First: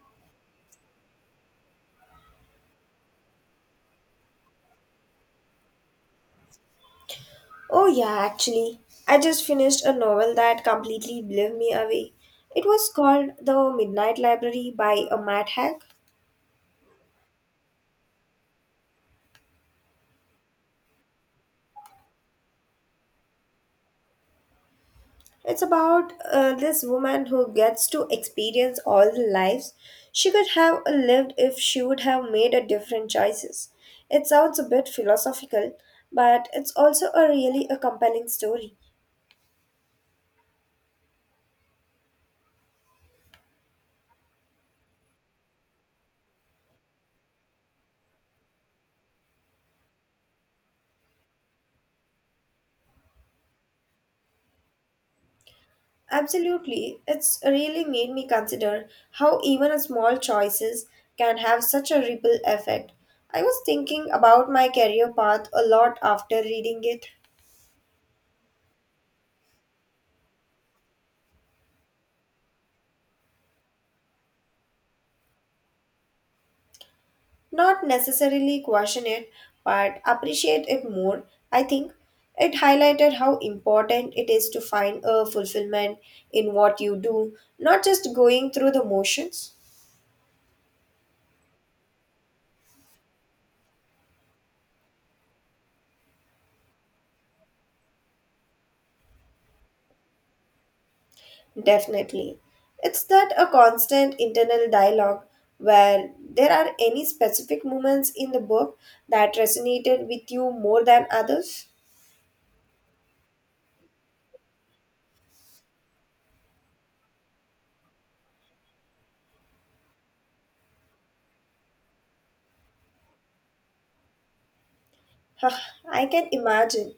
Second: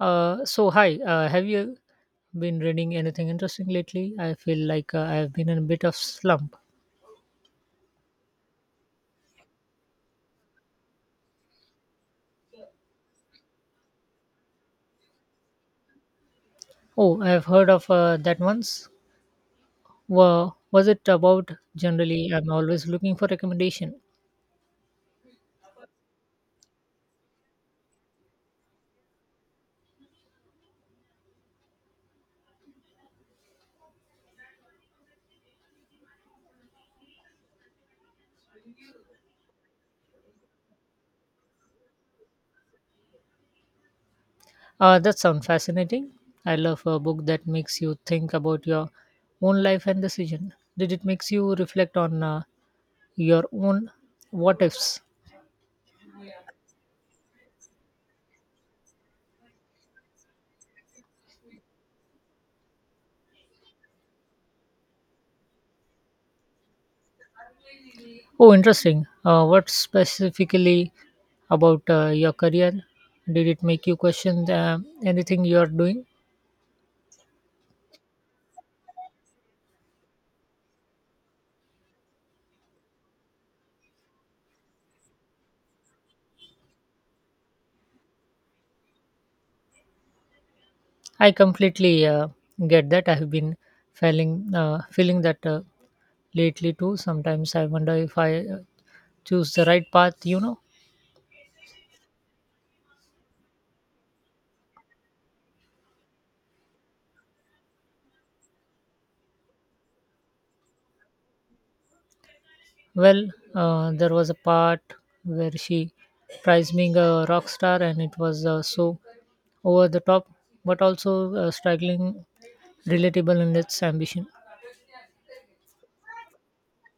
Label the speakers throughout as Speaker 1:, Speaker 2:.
Speaker 1: So hi, have you been reading anything interesting lately? I feel like I've been in a bit of slump.
Speaker 2: Oh, yeah, actually. I just finished a novel that completely blew me away. It was called The Midnight Library by a Matt Haig.
Speaker 1: Oh, I've heard of that once. Wa was it about? Generally, I'm always looking for recommendation.
Speaker 2: It's about this woman who gets to experience all the lives she could have lived if she would have made a different choices. It sounds a bit philosophical, but it's also a really a compelling story.
Speaker 1: That sounds fascinating. I love a book that makes you think about your own life and decision. Did it makes you reflect on your own what ifs?
Speaker 2: Absolutely. It's really made me consider how even a small choices can have such a ripple effect. I was thinking about my career path a lot after reading it.
Speaker 1: Oh, interesting. What specifically about your career did it make you question anything you are doing?
Speaker 2: Not necessarily question it, but appreciate it more. I think it highlighted how important it is to find a fulfillment in what you do, not just going through the motions.
Speaker 1: I completely get that. I have been feeling that lately too. Sometimes I wonder if I choose the right path. You know,
Speaker 2: Definitely. It's that a constant internal dialogue where there are any specific moments in the book that resonated with you more than others?
Speaker 1: well, there was a part where she tries being a rock star, and it was so over the top, but also struggling, relatable in its ambition.
Speaker 2: Huh, I can imagine.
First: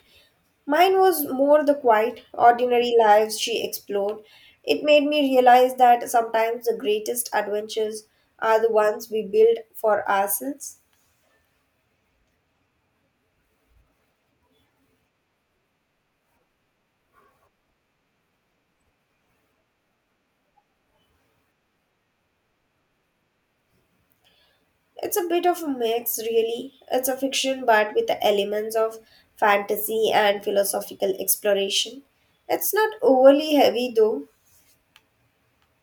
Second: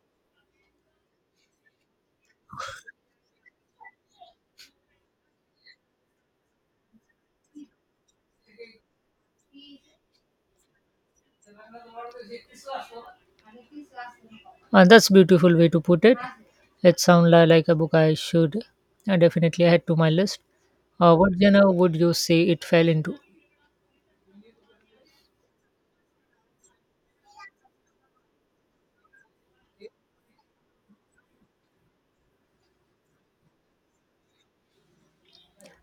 Speaker 2: Mine was more the quiet, ordinary lives she explored. It made me realize that sometimes the greatest adventures are the ones we build for ourselves.
Speaker 1: That's beautiful way to put it. It sounds like a book I should definitely add to my list. What genre would you say it fell into?
Speaker 2: It's a bit of a mix, really. It's a fiction, but with the elements of fantasy and philosophical exploration. It's not overly heavy, though.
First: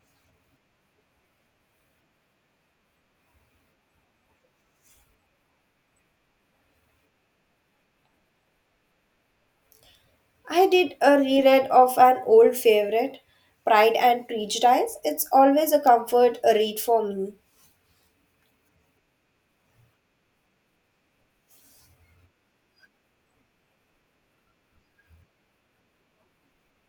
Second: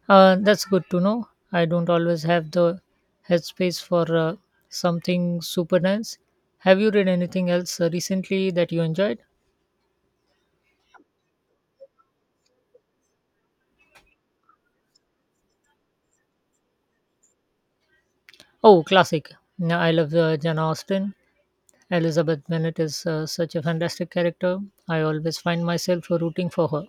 Speaker 1: That's good to know. I don't always have the headspace for something super dense. Have you read anything else recently that you enjoyed?
Speaker 2: I did a reread of an old favorite, Pride and Prejudice. It's always a comfort a read for me.
Speaker 1: Oh, classic. Yeah, I love Jane Austen. Elizabeth Bennet is such a fantastic character. I always find myself rooting for her.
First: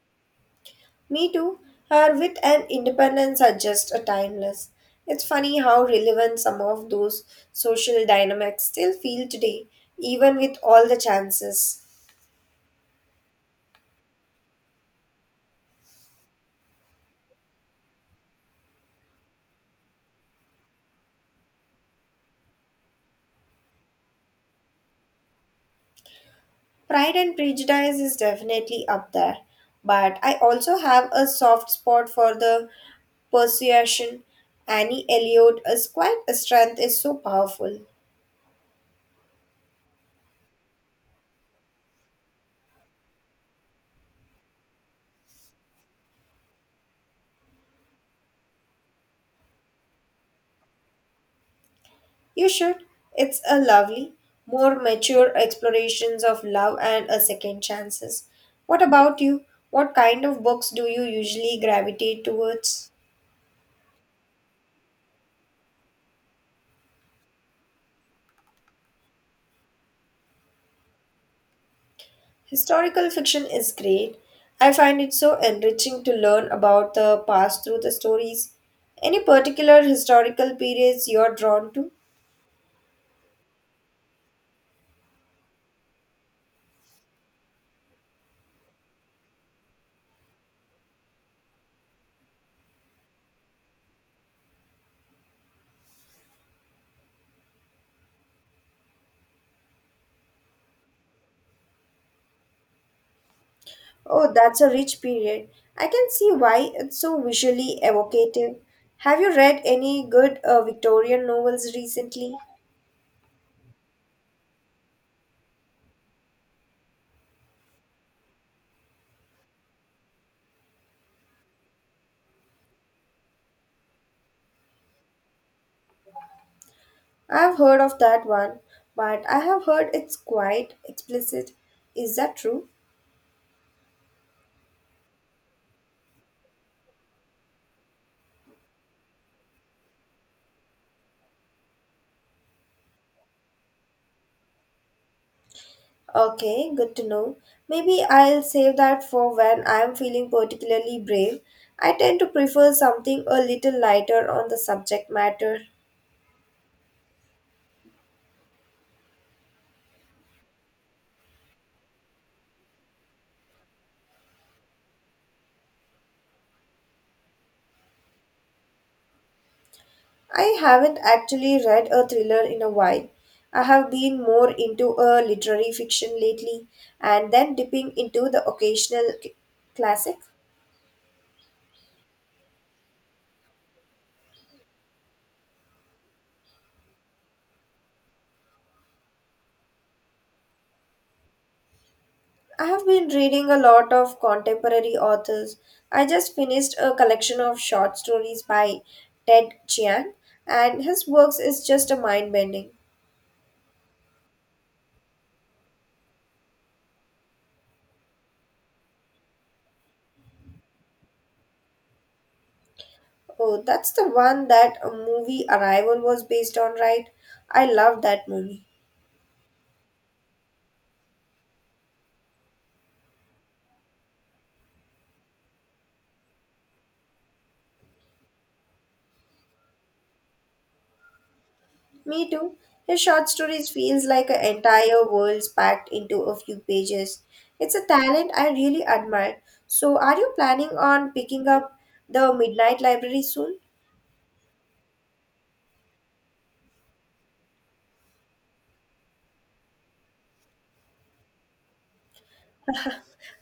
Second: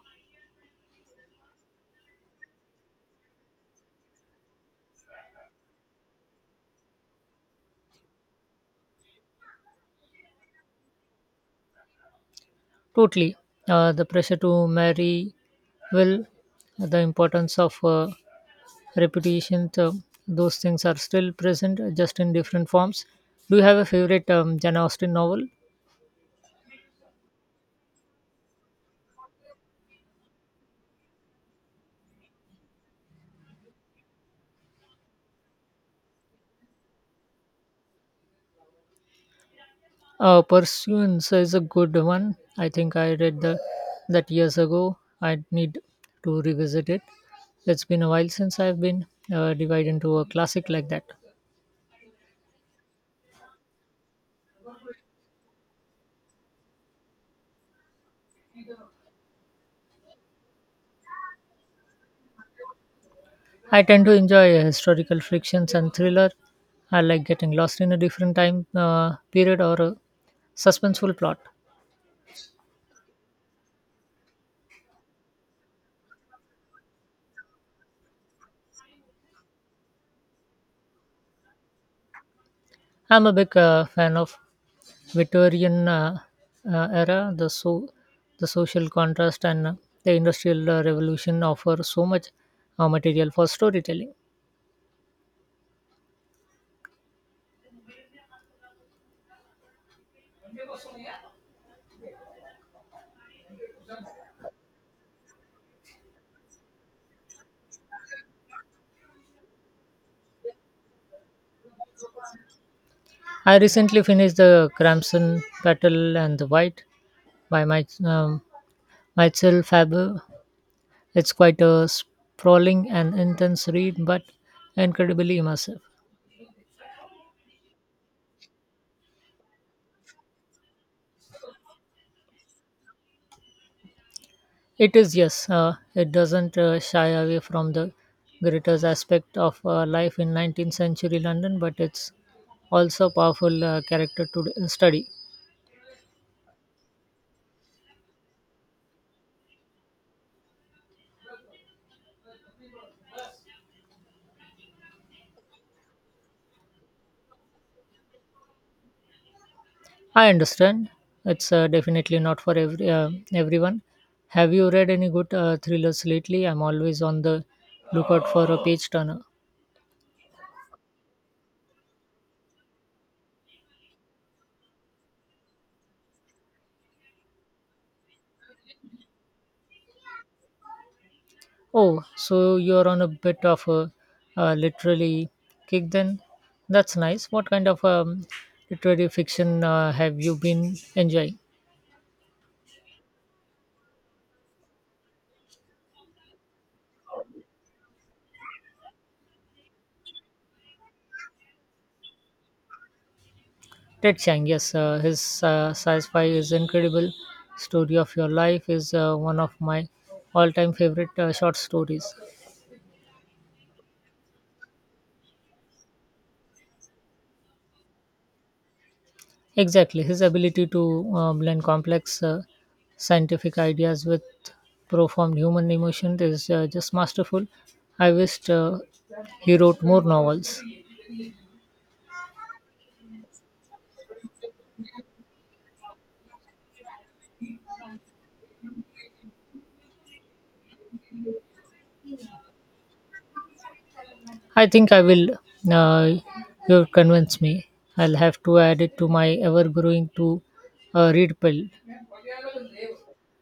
Speaker 2: Me too. Her wit and independence are just a timeless. It's funny how relevant some of those social dynamics still feel today, even with all the chances.
Speaker 1: Totally. The pressure to marry well, the importance of reputation, those things are still present, just in different forms. Do you have a favorite Jane Austen novel?
Speaker 2: Pride and Prejudice is definitely up there, but I also have a soft spot for the Persuasion. Annie Elliot is quite a strength is so powerful.
Speaker 1: Pursuance is a good one. I think I read that years ago. I need to revisit it. It's been a while since I've been divided into a classic like that.
Speaker 2: You should. It's a lovely, more mature explorations of love and a second chances. What about you? What kind of books do you usually gravitate towards?
Speaker 1: I tend to enjoy historical frictions and thriller. I like getting lost in a different time period or a suspenseful plot.
Speaker 2: Historical fiction is great. I find it so enriching to learn about the past through the stories. Any particular historical periods you're drawn to?
Speaker 1: I'm a big fan of Victorian era. The social contrast and the industrial revolution offer so much material for storytelling.
Speaker 2: Oh, that's a rich period. I can see why it's so visually evocative. Have you read any good Victorian novels recently?
Speaker 1: I recently finished the Crimson Petal and the White by my myself Faber. It's quite a sprawling and intense read, but incredibly immersive.
Speaker 2: I've heard of that one, but I have heard it's quite explicit. Is that true?
Speaker 1: It is, yes, it doesn't shy away from the greatest aspect of life in 19th century London, but it's also a powerful character to study.
Speaker 2: Okay, good to know. Maybe I'll save that for when I'm feeling particularly brave. I tend to prefer something a little lighter on the subject matter.
Speaker 1: I understand it's definitely not for everyone. Have you read any good thrillers lately? I'm always on the lookout for a page turner.
Speaker 2: I haven't actually read a thriller in a while. I have been more into a literary fiction lately and then dipping into the occasional classic.
Speaker 1: Oh, so you're on a bit of a literary kick then? That's nice. What kind of literary fiction have you been enjoying?
Speaker 2: I have been reading a lot of contemporary authors. I just finished a collection of short stories by Ted Chiang, and his works is just a mind bending.
Speaker 1: Ted Chiang, yes, his sci-fi is incredible. Story of Your Life is one of my all-time favorite short stories.
Speaker 2: Oh, that's the one that a movie Arrival was based on, right? I love that movie.
Speaker 1: Exactly, his ability to blend complex scientific ideas with profound human emotion is just masterful. I wished he wrote more novels.
Speaker 2: Me too. His short stories feels like an entire world's packed into a few pages. It's a talent I really admire. So, are you planning on picking up the Midnight Library soon?
Speaker 1: I think I will. Uh, you convince me. I'll have to add it to my ever-growing to-read pile.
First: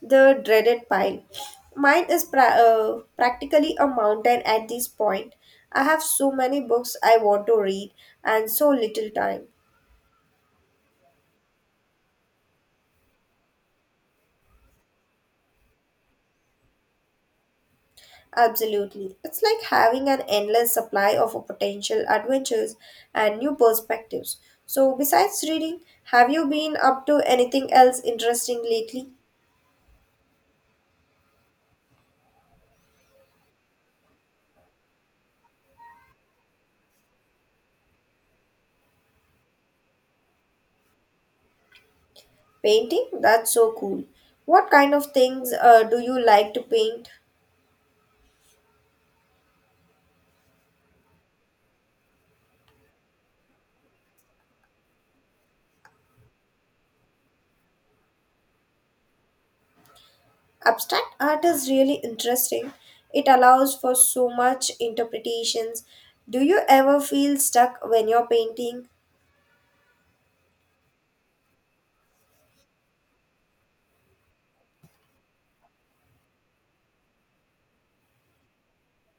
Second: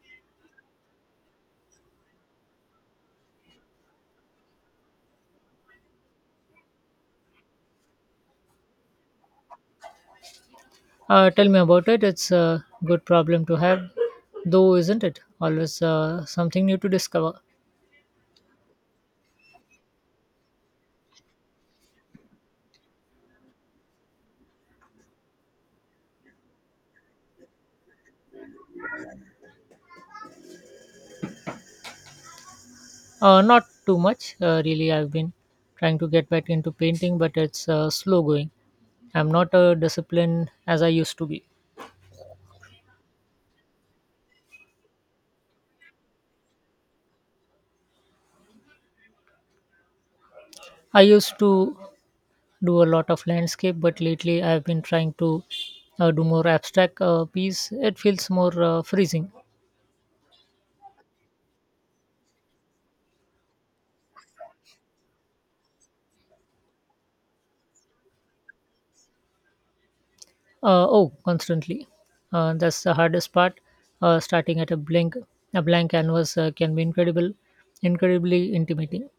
Speaker 2: The dreaded pile. Mine is practically a mountain at this point. I have so many books I want to read and so little time.
Speaker 1: Tell me about it. It's a good problem to have, though, isn't it? Always something new to discover.
Speaker 2: Absolutely. It's like having an endless supply of potential adventures and new perspectives. So, besides reading, have you been up to anything else interesting lately?
Speaker 1: Not too much, really. I've been trying to get back into painting, but it's slow going. I'm not a discipline as I used to be.
Speaker 2: Painting? That's so cool. What kind of things do you like to paint?
Speaker 1: I used to do a lot of landscape, but lately I've been trying to do more abstract piece. It feels more freezing.
Speaker 2: Abstract art is really interesting. It allows for so much interpretations. Do you ever feel stuck when you're painting?
Speaker 1: Oh, constantly. That's the hardest part. Starting at a blank canvas can be incredibly intimating.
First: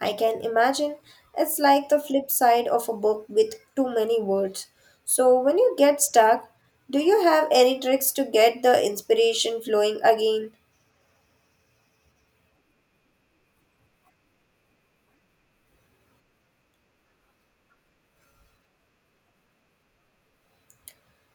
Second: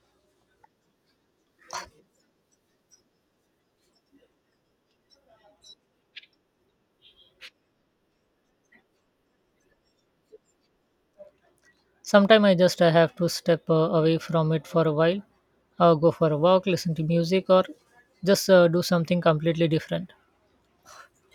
Speaker 2: I can imagine. It's like the flip side of a book with too many words. So when you get stuck, do you have any tricks to get the inspiration flowing again?
Speaker 1: Sometimes I just have to step away from it for a while, go for a walk, listen to music, or just do something completely different.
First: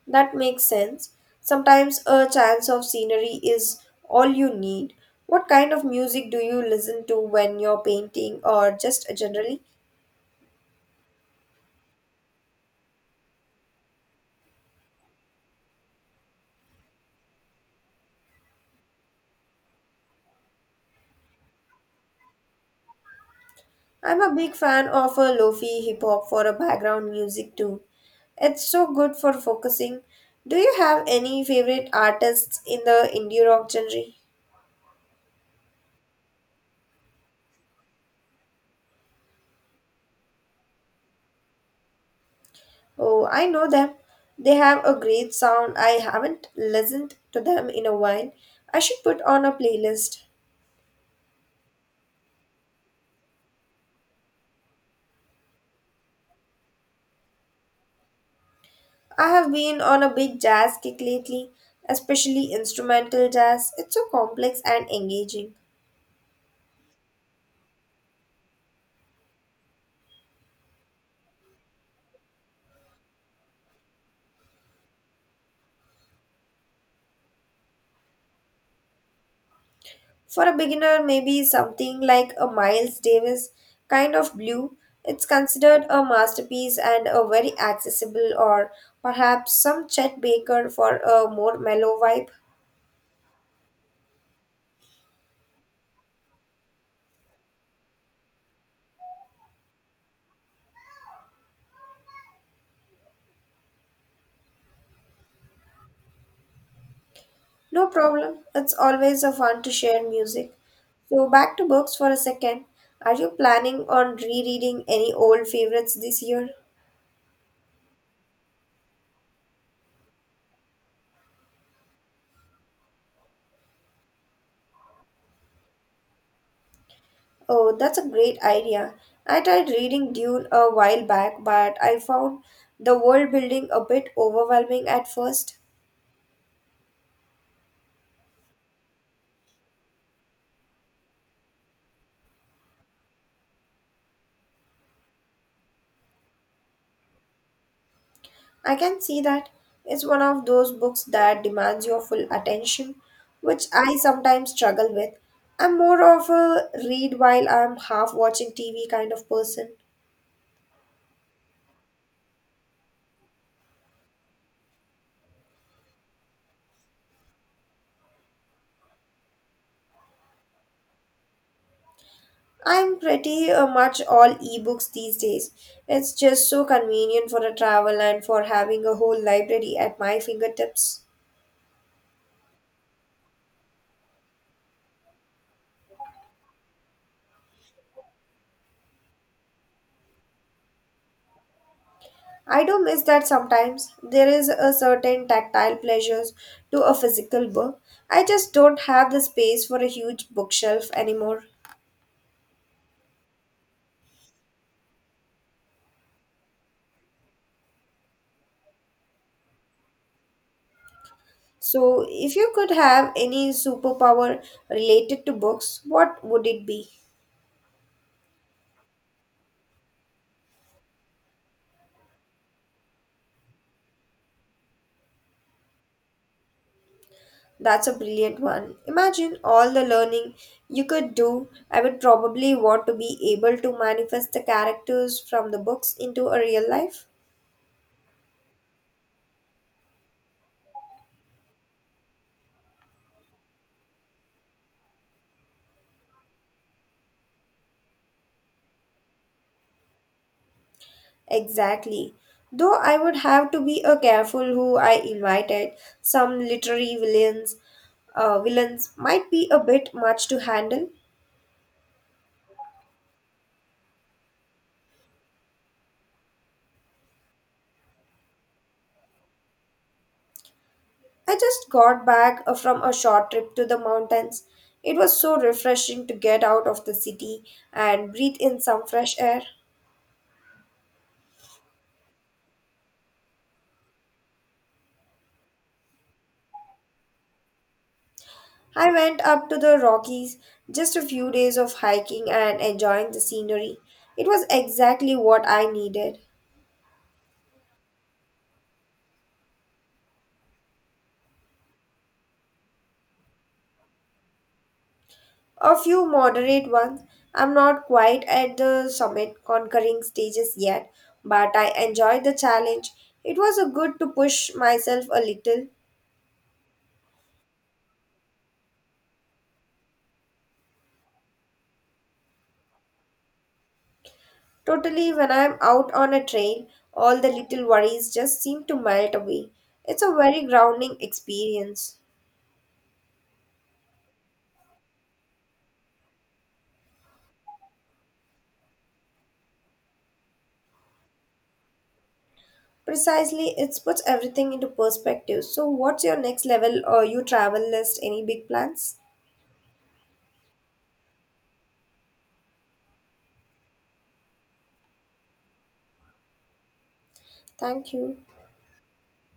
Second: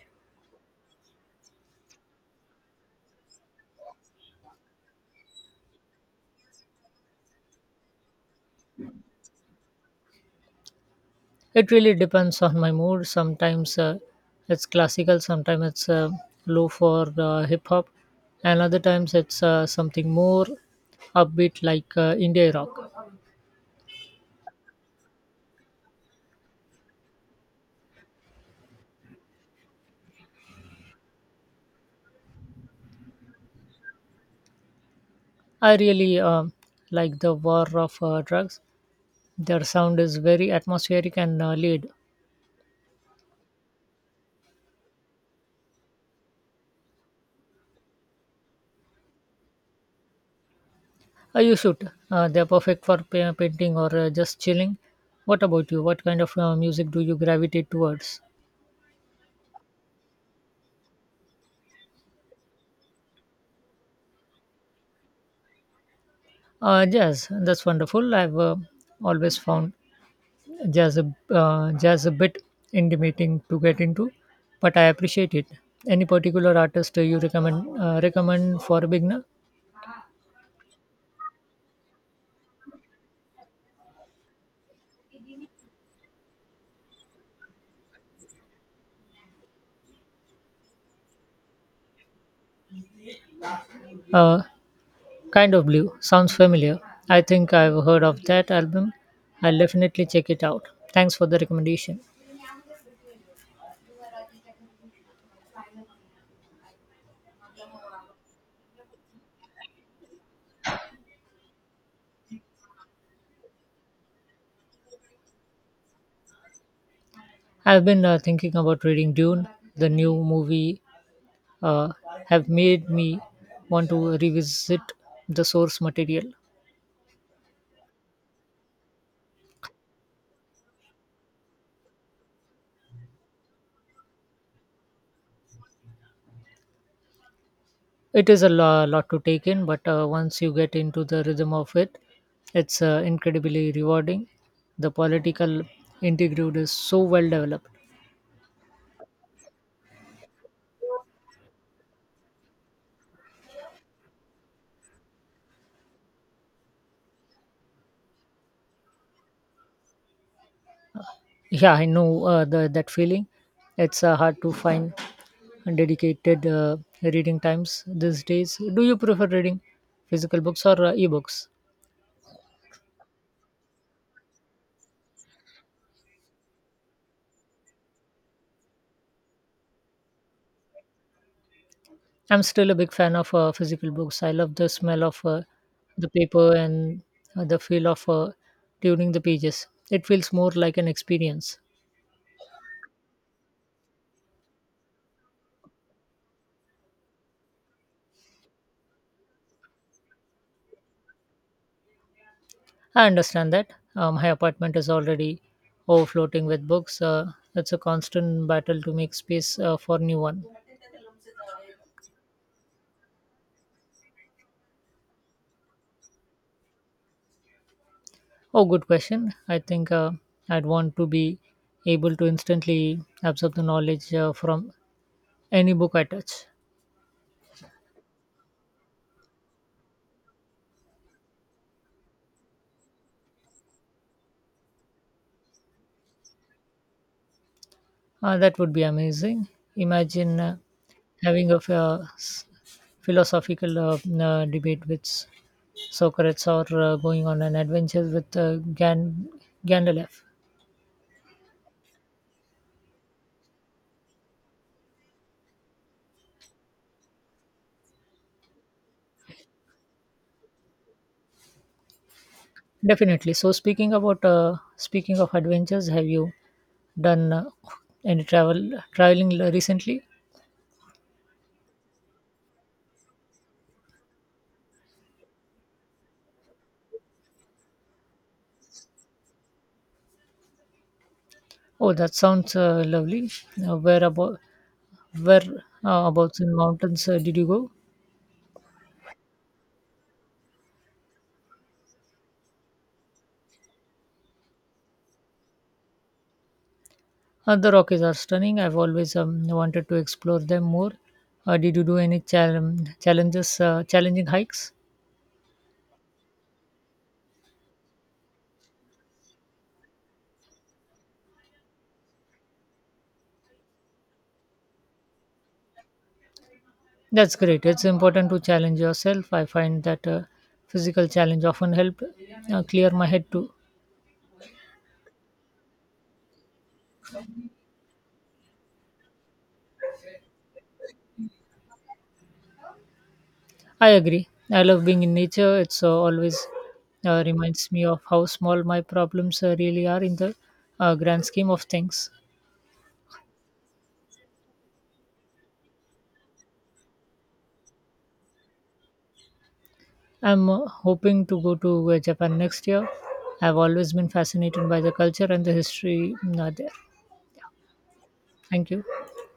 Speaker 2: That makes sense. Sometimes a chance of scenery is all you need. What kind of music do you listen to when you're painting or just generally?
Speaker 1: It really depends on my mood. Sometimes it's classical, sometimes it's low for hip hop, and other times it's something more upbeat like indie rock.
Speaker 2: I'm a big fan of a lofi hip hop for a background music too. It's so good for focusing. Do you have any favorite artists in the indie rock genre?
Speaker 1: I really like the War of Drugs. Their sound is very atmospheric and laid.
Speaker 2: Oh, I know them. They have a great sound. I haven't listened to them in a while. I should put on a playlist.
Speaker 1: You should. They're perfect for painting or just chilling. What about you? What kind of music do you gravitate towards?
Speaker 2: I have been on a big jazz kick lately, especially instrumental jazz. It's so complex and engaging.
Speaker 1: Jazz. That's wonderful. I've always found just a, just a bit intimidating to get into, but I appreciate it. Any particular artist you recommend recommend for a beginner?
Speaker 2: For a beginner, maybe something like a Miles Davis kind of blue. It's considered a masterpiece and a very accessible, or perhaps some Chet Baker for a more mellow vibe.
Speaker 1: Uh, kind of blue sounds familiar. I think I've heard of that album. I'll definitely check it out. Thanks for the recommendation.
Speaker 2: No problem, it's always a fun to share music. So, back to books for a second. Are you planning on rereading any old favorites this year?
Speaker 1: I've been thinking about reading Dune. The new movie uh, have made me want to revisit the source material.
Speaker 2: Oh, that's a great idea. I tried reading Dune a while back, but I found the world building a bit overwhelming at first.
Speaker 1: It is a lot to take in, but once you get into the rhythm of it, it's incredibly rewarding. The political integrity is so well developed.
Speaker 2: I can see that it's one of those books that demands your full attention, which I sometimes struggle with. I'm more of a read while I'm half watching TV kind of person.
Speaker 1: Yeah, I know that feeling. It's hard to find dedicated reading times these days. Do you prefer reading physical books or ebooks?
Speaker 2: I'm pretty much all ebooks these days. It's just so convenient for a travel and for having a whole library at my fingertips.
Speaker 1: I'm still a big fan of physical books. I love the smell of the paper and the feel of turning the pages. It feels more like an experience.
Speaker 2: I do miss that sometimes. There is a certain tactile pleasures to a physical book. I just don't have the space for a huge bookshelf anymore.
Speaker 1: I understand that. My apartment is already overflowing with books. It's a constant battle to make space for new one.
Speaker 2: So, if you could have any superpower related to books, what would it be?
Speaker 1: Oh, good question. I think I'd want to be able to instantly absorb the knowledge from any book I touch.
Speaker 2: That's a brilliant one. Imagine all the learning you could do. I would probably want to be able to manifest the characters from the books into a real life.
Speaker 1: That would be amazing. Imagine having a philosophical debate with Socrates or going on an adventure with Gandalf.
Speaker 2: Exactly. Though I would have to be a careful who I invited. Some literary villains, villains might be a bit much to handle.
Speaker 1: Definitely. So, speaking of adventures, have you done any traveling recently?
Speaker 2: I just got back from a short trip to the mountains. It was so refreshing to get out of the city and breathe in some fresh air.
Speaker 1: Oh, that sounds lovely. Uh, where about where about in mountains did you go?
Speaker 2: I went up to the Rockies, just a few days of hiking and enjoying the scenery. It was exactly what I needed.
Speaker 1: The Rockies are stunning. I've always wanted to explore them more. Did you do any challenging hikes?
Speaker 2: A few moderate ones. I'm not quite at the summit conquering stages yet, but I enjoyed the challenge. It was a good to push myself a little.
Speaker 1: That's great. It's important to challenge yourself. I find that physical challenge often help clear my head too.
Speaker 2: Totally, when I'm out on a trail, all the little worries just seem to melt away. It's a very grounding experience.
Speaker 1: I agree. I love being in nature. It's always reminds me of how small my problems really are in the grand scheme of things.
Speaker 2: Precisely, it puts everything into perspective. So, what's your next level or you travel list? Any big plans?
Speaker 1: I'm hoping to go to Japan next year. I've always been fascinated by the culture and the history there.
Speaker 2: Thank you.
Speaker 1: Thank you.